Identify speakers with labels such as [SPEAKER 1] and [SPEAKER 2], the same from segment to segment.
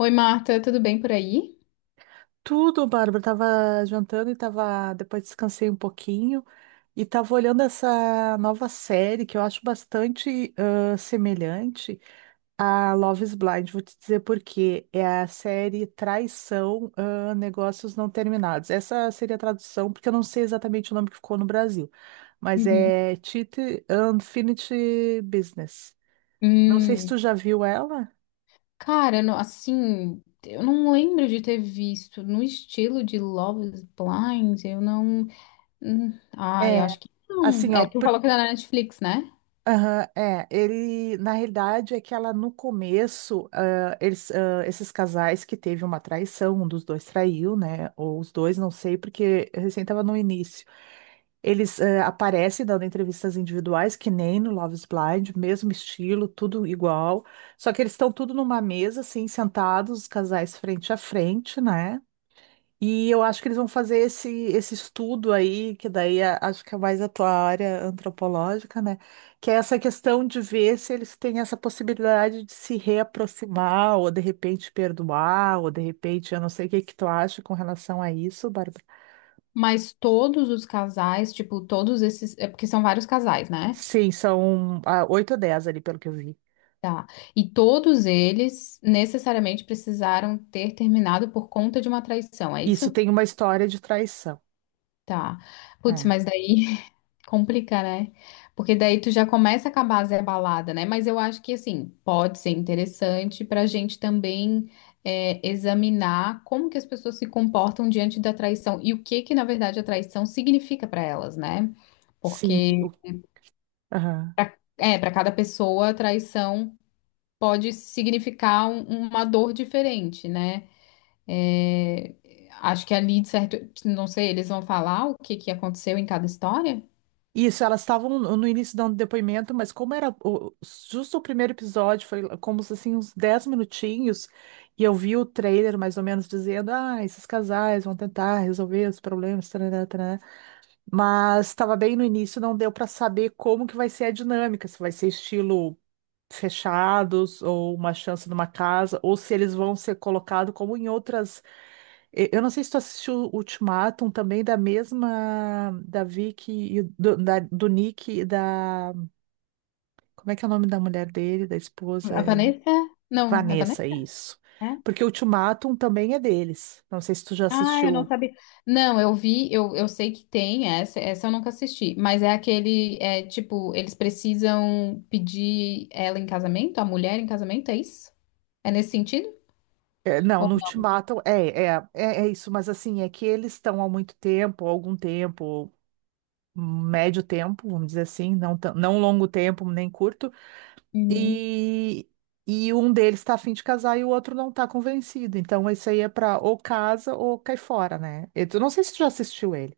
[SPEAKER 1] Oi, Marta, tudo bem por aí?
[SPEAKER 2] Tudo, Bárbara. Tava jantando e tava. Depois descansei um pouquinho e tava olhando essa nova série que eu acho bastante semelhante a Love is Blind. Vou te dizer por quê. É a série Traição, Negócios Não Terminados. Essa seria a tradução, porque eu não sei exatamente o nome que ficou no Brasil, mas
[SPEAKER 1] Uhum.
[SPEAKER 2] é Cheat Unfinished Business. Não sei se
[SPEAKER 1] Hum,
[SPEAKER 2] tu já viu ela.
[SPEAKER 1] cara, eu não lembro de ter visto no estilo de Love is Blind, eu não. Hum, ai,
[SPEAKER 2] É,
[SPEAKER 1] acho que não.
[SPEAKER 2] assim, ó.
[SPEAKER 1] É, tu falou que era na Netflix, né?
[SPEAKER 2] Aham, é, ele, na realidade, é que ela no começo, eles, esses casais que teve uma traição, um dos dois traiu, né, ou os dois, não sei, porque recém estava no início, eles aparecem dando entrevistas individuais, que nem no Love is Blind, mesmo estilo, tudo igual, só que eles estão tudo numa mesa, assim, sentados, os casais frente a frente, né, e eu acho que eles vão fazer esse estudo aí, que daí acho que é mais a tua área antropológica, né? Que é essa questão de ver se eles têm essa possibilidade de se reaproximar, ou de repente perdoar, ou de repente, eu não sei o que que tu acha com relação a isso, Bárbara.
[SPEAKER 1] Mas todos os casais, tipo, todos esses. É porque são vários casais, né?
[SPEAKER 2] Sim, são 8 ou 10 ali, pelo que eu vi.
[SPEAKER 1] Tá. E todos eles necessariamente precisaram ter terminado por conta de uma traição, é
[SPEAKER 2] Isso
[SPEAKER 1] isso?
[SPEAKER 2] tem uma história de traição.
[SPEAKER 1] Tá. Putz,
[SPEAKER 2] É.
[SPEAKER 1] mas daí complica, né? Porque daí tu já começa com a base a abalada, né? Mas eu acho que, assim, pode ser interessante para a gente também examinar como que as pessoas se comportam diante da traição e o que que, na verdade, a traição significa para elas, né?
[SPEAKER 2] Sim.
[SPEAKER 1] Porque,
[SPEAKER 2] Aham.
[SPEAKER 1] para cada pessoa, a traição pode significar uma dor diferente, né? É, acho que ali, de certo, não sei, eles vão falar o que que aconteceu em cada história?
[SPEAKER 2] Isso, elas estavam no início dando depoimento, mas como era justo o primeiro episódio, foi como se, assim uns 10 minutinhos, e eu vi o trailer mais ou menos dizendo, esses casais vão tentar resolver os problemas, tarará, tarará. Mas estava bem no início, não deu para saber como que vai ser a dinâmica, se vai ser estilo fechados ou uma chance numa casa, ou se eles vão ser colocados como em outras. Eu não sei se tu assistiu Ultimatum também da mesma da Vicky e do Nick e da, como é que é o nome da mulher dele, da esposa?
[SPEAKER 1] A
[SPEAKER 2] É
[SPEAKER 1] Vanessa? Não, é
[SPEAKER 2] Vanessa,
[SPEAKER 1] Vanessa?
[SPEAKER 2] isso.
[SPEAKER 1] É?
[SPEAKER 2] Porque o Ultimatum também é deles. Não sei se tu já
[SPEAKER 1] Ah, eu não
[SPEAKER 2] assistiu.
[SPEAKER 1] sabia. Não, eu vi, eu sei que tem essa eu nunca assisti, mas é aquele, é tipo, eles precisam pedir ela em casamento, a mulher em casamento, é isso? É nesse sentido?
[SPEAKER 2] É, não,
[SPEAKER 1] Ou-
[SPEAKER 2] no Ultimatum é isso, mas assim, é que eles estão há muito tempo, há algum tempo, médio tempo, vamos dizer assim, não, não longo tempo, nem curto,
[SPEAKER 1] Uhum.
[SPEAKER 2] e, e um deles está a fim de casar e o outro não está convencido. Então, isso aí é para ou casa ou cai fora, né? Não sei se tu já assistiu ele.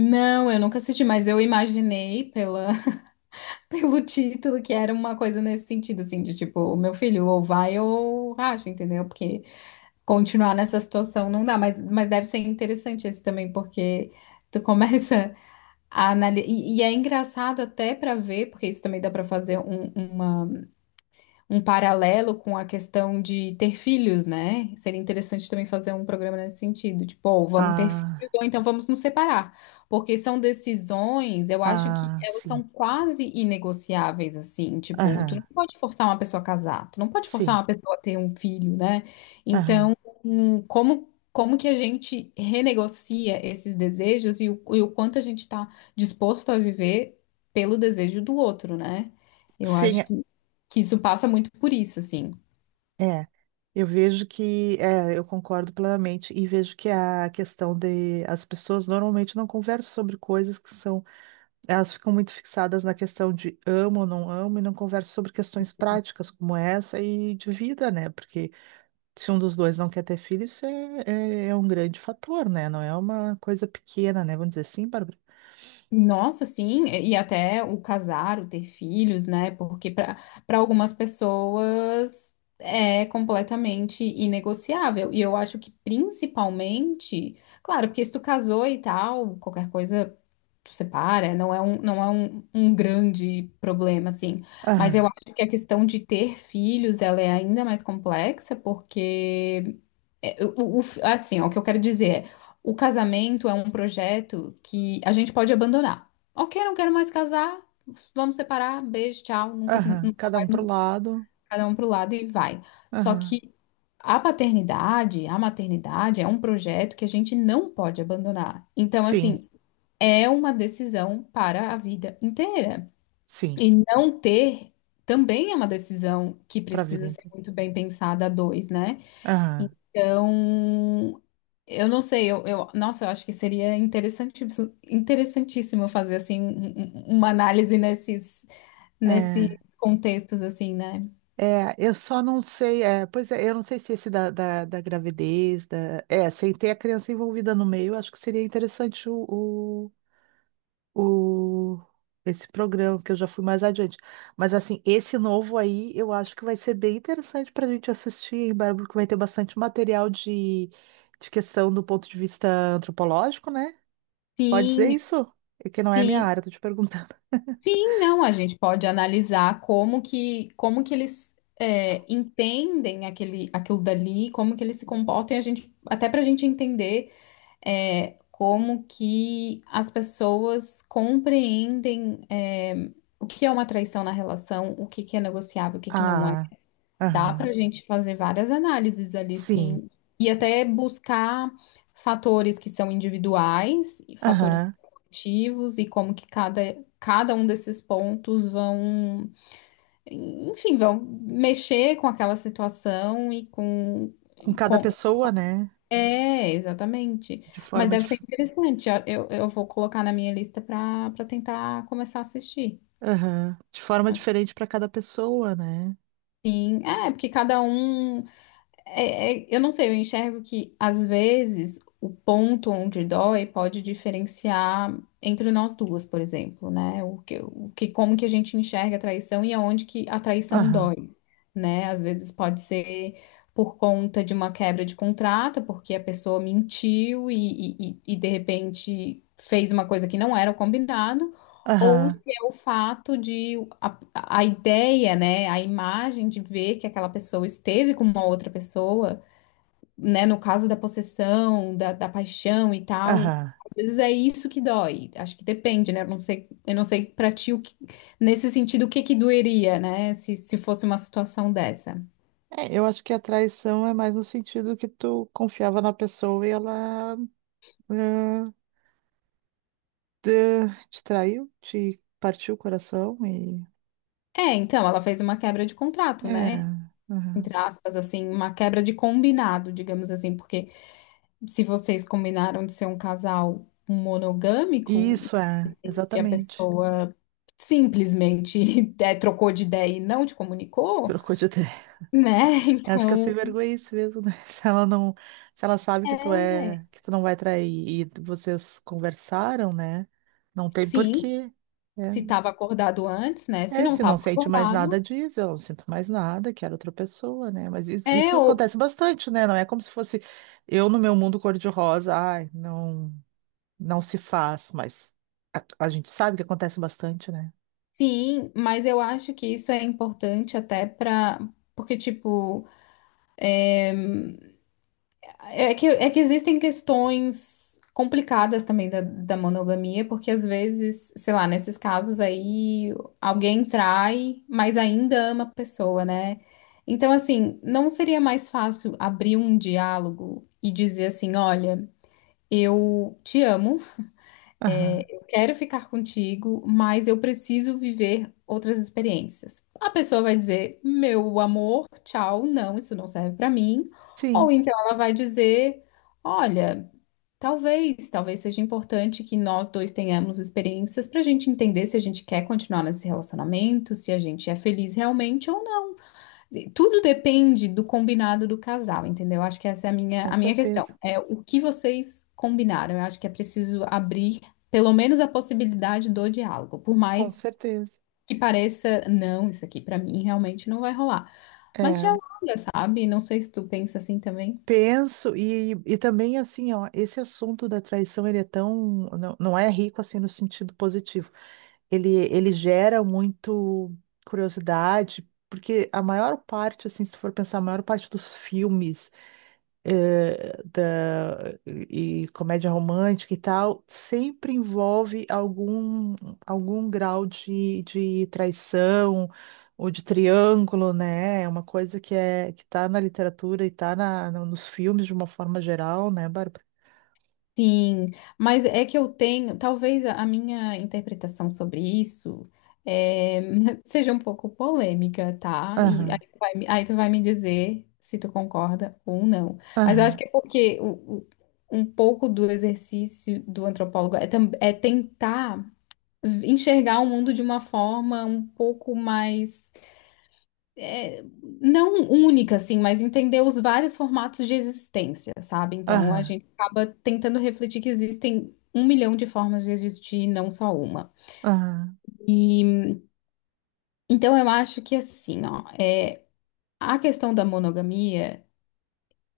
[SPEAKER 1] Não, eu nunca assisti, mas pelo título que era uma coisa nesse sentido, assim, de tipo, meu filho, ou vai ou racha, entendeu? Porque continuar nessa situação não dá, mas deve ser interessante esse também, porque tu começa. E é engraçado até para ver, porque isso também dá para fazer um- uma um paralelo com a questão de ter filhos, né? Seria interessante também fazer um programa nesse sentido, tipo, ou vamos ter filhos
[SPEAKER 2] Ah,
[SPEAKER 1] ou então vamos nos separar, porque são decisões, eu acho que
[SPEAKER 2] ah,
[SPEAKER 1] elas
[SPEAKER 2] sim.
[SPEAKER 1] são quase inegociáveis, assim, tipo, tu
[SPEAKER 2] Aham,
[SPEAKER 1] não pode forçar uma pessoa a casar, tu não pode forçar
[SPEAKER 2] sim.
[SPEAKER 1] uma pessoa a ter um filho, né?
[SPEAKER 2] Aham.
[SPEAKER 1] Então, como como que a gente renegocia esses desejos e o quanto a gente está disposto a viver pelo desejo do outro, né? Eu
[SPEAKER 2] Sim,
[SPEAKER 1] acho que isso passa muito por isso, assim.
[SPEAKER 2] é, eu vejo que, é, eu concordo plenamente e vejo que a questão de as pessoas normalmente não conversam sobre coisas que são, elas ficam muito fixadas na questão de amo ou não amo e não conversam sobre questões práticas como essa e de vida, né? Porque se um dos dois não quer ter filho, isso é um grande fator, né? Não é uma coisa pequena, né? Vamos dizer assim, Bárbara?
[SPEAKER 1] Nossa, sim, e até o casar, o ter filhos, né? Porque para algumas pessoas é completamente inegociável. E eu acho que principalmente, claro, porque se tu casou e tal, qualquer coisa tu separa, não é um, não é um, um grande problema, assim. Mas eu
[SPEAKER 2] Aham,
[SPEAKER 1] acho que a questão de ter filhos, ela é ainda mais complexa, porque é, assim, ó, o que eu quero dizer é, o casamento é um projeto que a gente pode abandonar. Ok, não quero mais casar, vamos separar, beijo, tchau,
[SPEAKER 2] aham,
[SPEAKER 1] nunca
[SPEAKER 2] cada um
[SPEAKER 1] mais nos
[SPEAKER 2] pro lado,
[SPEAKER 1] cada um pro lado e vai. Só
[SPEAKER 2] aham,
[SPEAKER 1] que a paternidade, a maternidade é um projeto que a gente não pode abandonar. Então,
[SPEAKER 2] sim,
[SPEAKER 1] assim, é uma decisão para a vida inteira.
[SPEAKER 2] sim,
[SPEAKER 1] E não ter também é uma decisão que
[SPEAKER 2] pra vida
[SPEAKER 1] precisa ser
[SPEAKER 2] inteira.
[SPEAKER 1] muito bem pensada a dois, né?
[SPEAKER 2] Aham,
[SPEAKER 1] Então, eu não sei, nossa, eu acho que seria interessantíssimo, interessantíssimo fazer assim uma análise nesses
[SPEAKER 2] é.
[SPEAKER 1] contextos assim, né?
[SPEAKER 2] É, eu só não sei, é, pois é, eu não sei se esse da gravidez, da, é, sem ter a criança envolvida no meio, eu acho que seria interessante o, o- esse programa, que eu já fui mais adiante. Mas assim, esse novo aí, eu acho que vai ser bem interessante para a gente assistir, hein, Bárbara, porque vai ter bastante material de questão do ponto de vista antropológico, né? Pode dizer
[SPEAKER 1] Sim,
[SPEAKER 2] isso? É que não é minha
[SPEAKER 1] sim,
[SPEAKER 2] área, tô te perguntando.
[SPEAKER 1] sim, não, a gente pode analisar como que eles entendem aquele aquilo dali, como que eles se comportam, e a gente até para a gente entender como que as pessoas compreendem o que é uma traição na relação, o que que é negociável, o que que não é.
[SPEAKER 2] Ah,
[SPEAKER 1] Dá para
[SPEAKER 2] aham,
[SPEAKER 1] a gente fazer várias análises ali,
[SPEAKER 2] sim,
[SPEAKER 1] sim, e até buscar fatores que são individuais, e fatores que
[SPEAKER 2] aham,
[SPEAKER 1] são coletivos e como que cada um desses pontos vão, enfim, vão mexer com aquela situação
[SPEAKER 2] com
[SPEAKER 1] e
[SPEAKER 2] cada
[SPEAKER 1] com
[SPEAKER 2] pessoa, né?
[SPEAKER 1] é, exatamente.
[SPEAKER 2] de
[SPEAKER 1] Mas
[SPEAKER 2] forma
[SPEAKER 1] deve ser
[SPEAKER 2] dif...
[SPEAKER 1] interessante. Ó, eu vou colocar na minha lista para tentar começar a assistir.
[SPEAKER 2] aham, de forma diferente para cada pessoa, né?
[SPEAKER 1] Assim, é, porque cada um eu não sei, eu enxergo que às vezes o ponto onde dói pode diferenciar entre nós duas, por exemplo, né? Como que a gente enxerga a traição e aonde que a traição
[SPEAKER 2] Aham,
[SPEAKER 1] dói, né? Às vezes pode ser por conta de uma quebra de contrato, porque a pessoa mentiu de repente fez uma coisa que não era o combinado, ou se
[SPEAKER 2] aham,
[SPEAKER 1] é o fato de a ideia, né, a imagem de ver que aquela pessoa esteve com uma outra pessoa, né, no caso da possessão, da paixão e tal,
[SPEAKER 2] aham.
[SPEAKER 1] às vezes é isso que dói. Acho que depende, né? Eu não sei pra ti o nesse sentido o que que doeria, né, se fosse uma situação dessa.
[SPEAKER 2] É, eu acho que a traição é mais no sentido que tu confiava na pessoa e ela ah, te, te traiu, te partiu o coração e
[SPEAKER 1] É, então, ela fez uma quebra de contrato,
[SPEAKER 2] é,
[SPEAKER 1] né?
[SPEAKER 2] aham.
[SPEAKER 1] Entre aspas, assim, uma quebra de combinado, digamos assim, porque se vocês combinaram de ser um casal monogâmico
[SPEAKER 2] Isso é,
[SPEAKER 1] e a
[SPEAKER 2] exatamente.
[SPEAKER 1] pessoa simplesmente trocou de ideia e não te comunicou,
[SPEAKER 2] Trocou de ideia.
[SPEAKER 1] né?
[SPEAKER 2] Eu acho que a sem
[SPEAKER 1] Então,
[SPEAKER 2] vergonha é isso mesmo, né? Se ela sabe que tu
[SPEAKER 1] é,
[SPEAKER 2] é, que tu não vai trair e vocês conversaram, né? Não tem
[SPEAKER 1] sim,
[SPEAKER 2] porquê,
[SPEAKER 1] se
[SPEAKER 2] né?
[SPEAKER 1] estava acordado antes, né? Se
[SPEAKER 2] É,
[SPEAKER 1] não
[SPEAKER 2] se
[SPEAKER 1] estava
[SPEAKER 2] não sente mais nada,
[SPEAKER 1] acordado,
[SPEAKER 2] diz, eu não sinto mais nada, quero outra pessoa, né? Mas isso,
[SPEAKER 1] é
[SPEAKER 2] isso
[SPEAKER 1] ou
[SPEAKER 2] acontece bastante, né? Não é como se fosse eu no meu mundo cor-de-rosa, ai, não, não se faz, mas a gente sabe que acontece bastante, né?
[SPEAKER 1] sim, mas eu acho que isso é importante até para porque tipo é que existem questões complicadas também da monogamia, porque às vezes, sei lá, nesses casos aí, alguém trai, mas ainda ama a pessoa, né? Então, assim, não seria mais fácil abrir um diálogo e dizer assim: olha, eu te amo,
[SPEAKER 2] Aham.
[SPEAKER 1] quero ficar contigo, mas eu preciso viver outras experiências. A pessoa vai dizer: meu amor, tchau, não, isso não serve pra mim. Ou
[SPEAKER 2] Sim,
[SPEAKER 1] então ela vai dizer: olha. Talvez seja importante que nós dois tenhamos experiências para a gente entender se a gente quer continuar nesse relacionamento, se a gente é feliz realmente ou não. E tudo depende do combinado do casal, entendeu? Acho que essa é
[SPEAKER 2] com
[SPEAKER 1] a minha questão.
[SPEAKER 2] certeza,
[SPEAKER 1] É o que vocês combinaram. Eu acho que é preciso abrir pelo menos a possibilidade do diálogo, por
[SPEAKER 2] com
[SPEAKER 1] mais
[SPEAKER 2] certeza.
[SPEAKER 1] que pareça, não, isso aqui para mim realmente não vai rolar. Mas
[SPEAKER 2] É,
[SPEAKER 1] dialoga, sabe? Não sei se tu pensa assim também.
[SPEAKER 2] penso, e também assim, ó, esse assunto da traição, ele é tão, não, não é rico assim no sentido positivo. Ele gera muito curiosidade, porque a maior parte, assim, se tu for pensar, a maior parte dos filmes eh, da, e comédia romântica e tal, sempre envolve algum grau de traição ou de triângulo, né? É uma coisa que é que tá na literatura e tá na, no- nos filmes de uma forma geral, né, Bárbara?
[SPEAKER 1] Sim, mas é que eu tenho, talvez a minha interpretação sobre isso é, seja um pouco polêmica, tá? E aí
[SPEAKER 2] Aham,
[SPEAKER 1] aí tu vai me dizer se tu concorda ou não. Mas eu acho
[SPEAKER 2] aham,
[SPEAKER 1] que é porque um pouco do exercício do antropólogo é tentar enxergar o mundo de uma forma um pouco mais é, não única, assim, mas entender os vários formatos de existência, sabe? Então a
[SPEAKER 2] aham,
[SPEAKER 1] gente acaba tentando refletir que existem um milhão de formas de existir, não só uma.
[SPEAKER 2] aham.
[SPEAKER 1] E então eu acho que assim, ó, é, a questão da monogamia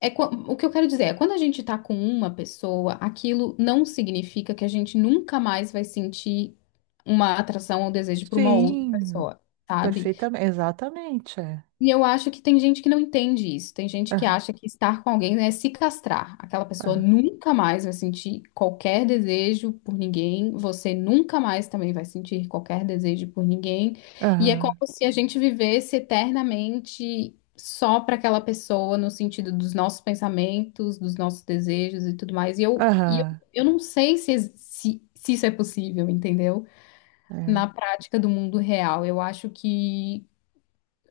[SPEAKER 1] o que eu quero dizer é quando a gente tá com uma pessoa, aquilo não significa que a gente nunca mais vai sentir uma atração ou desejo por uma outra
[SPEAKER 2] Sim,
[SPEAKER 1] pessoa, sabe?
[SPEAKER 2] perfeitamente, exatamente, é.
[SPEAKER 1] E eu acho que tem gente que não entende isso. Tem gente que acha que estar com alguém né, é se castrar. Aquela pessoa
[SPEAKER 2] Aham,
[SPEAKER 1] nunca mais vai sentir qualquer desejo por ninguém. Você nunca mais também vai sentir qualquer desejo por ninguém. E é como
[SPEAKER 2] aham,
[SPEAKER 1] se a gente vivesse eternamente só para aquela pessoa, no sentido dos nossos pensamentos, dos nossos desejos e tudo mais.
[SPEAKER 2] aham, aham,
[SPEAKER 1] Eu não sei se isso é possível, entendeu?
[SPEAKER 2] é.
[SPEAKER 1] Na prática do mundo real. Eu acho que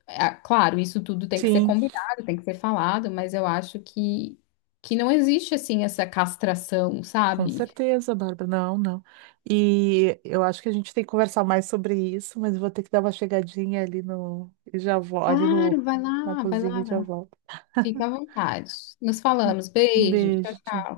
[SPEAKER 1] claro, isso tudo tem que ser
[SPEAKER 2] Sim,
[SPEAKER 1] combinado, tem que ser falado, mas eu acho que não existe assim essa castração,
[SPEAKER 2] com
[SPEAKER 1] sabe?
[SPEAKER 2] certeza, Bárbara. Não, não. E eu acho que a gente tem que conversar mais sobre isso, mas eu vou ter que dar uma chegadinha ali no, e já vou, ali no,
[SPEAKER 1] Claro, vai
[SPEAKER 2] na
[SPEAKER 1] lá, vai
[SPEAKER 2] cozinha
[SPEAKER 1] lá,
[SPEAKER 2] e
[SPEAKER 1] vai
[SPEAKER 2] já
[SPEAKER 1] lá.
[SPEAKER 2] volto.
[SPEAKER 1] Fica à vontade. Nos
[SPEAKER 2] Um
[SPEAKER 1] falamos.
[SPEAKER 2] um
[SPEAKER 1] Beijo.
[SPEAKER 2] beijo,
[SPEAKER 1] Tchau,
[SPEAKER 2] tchau.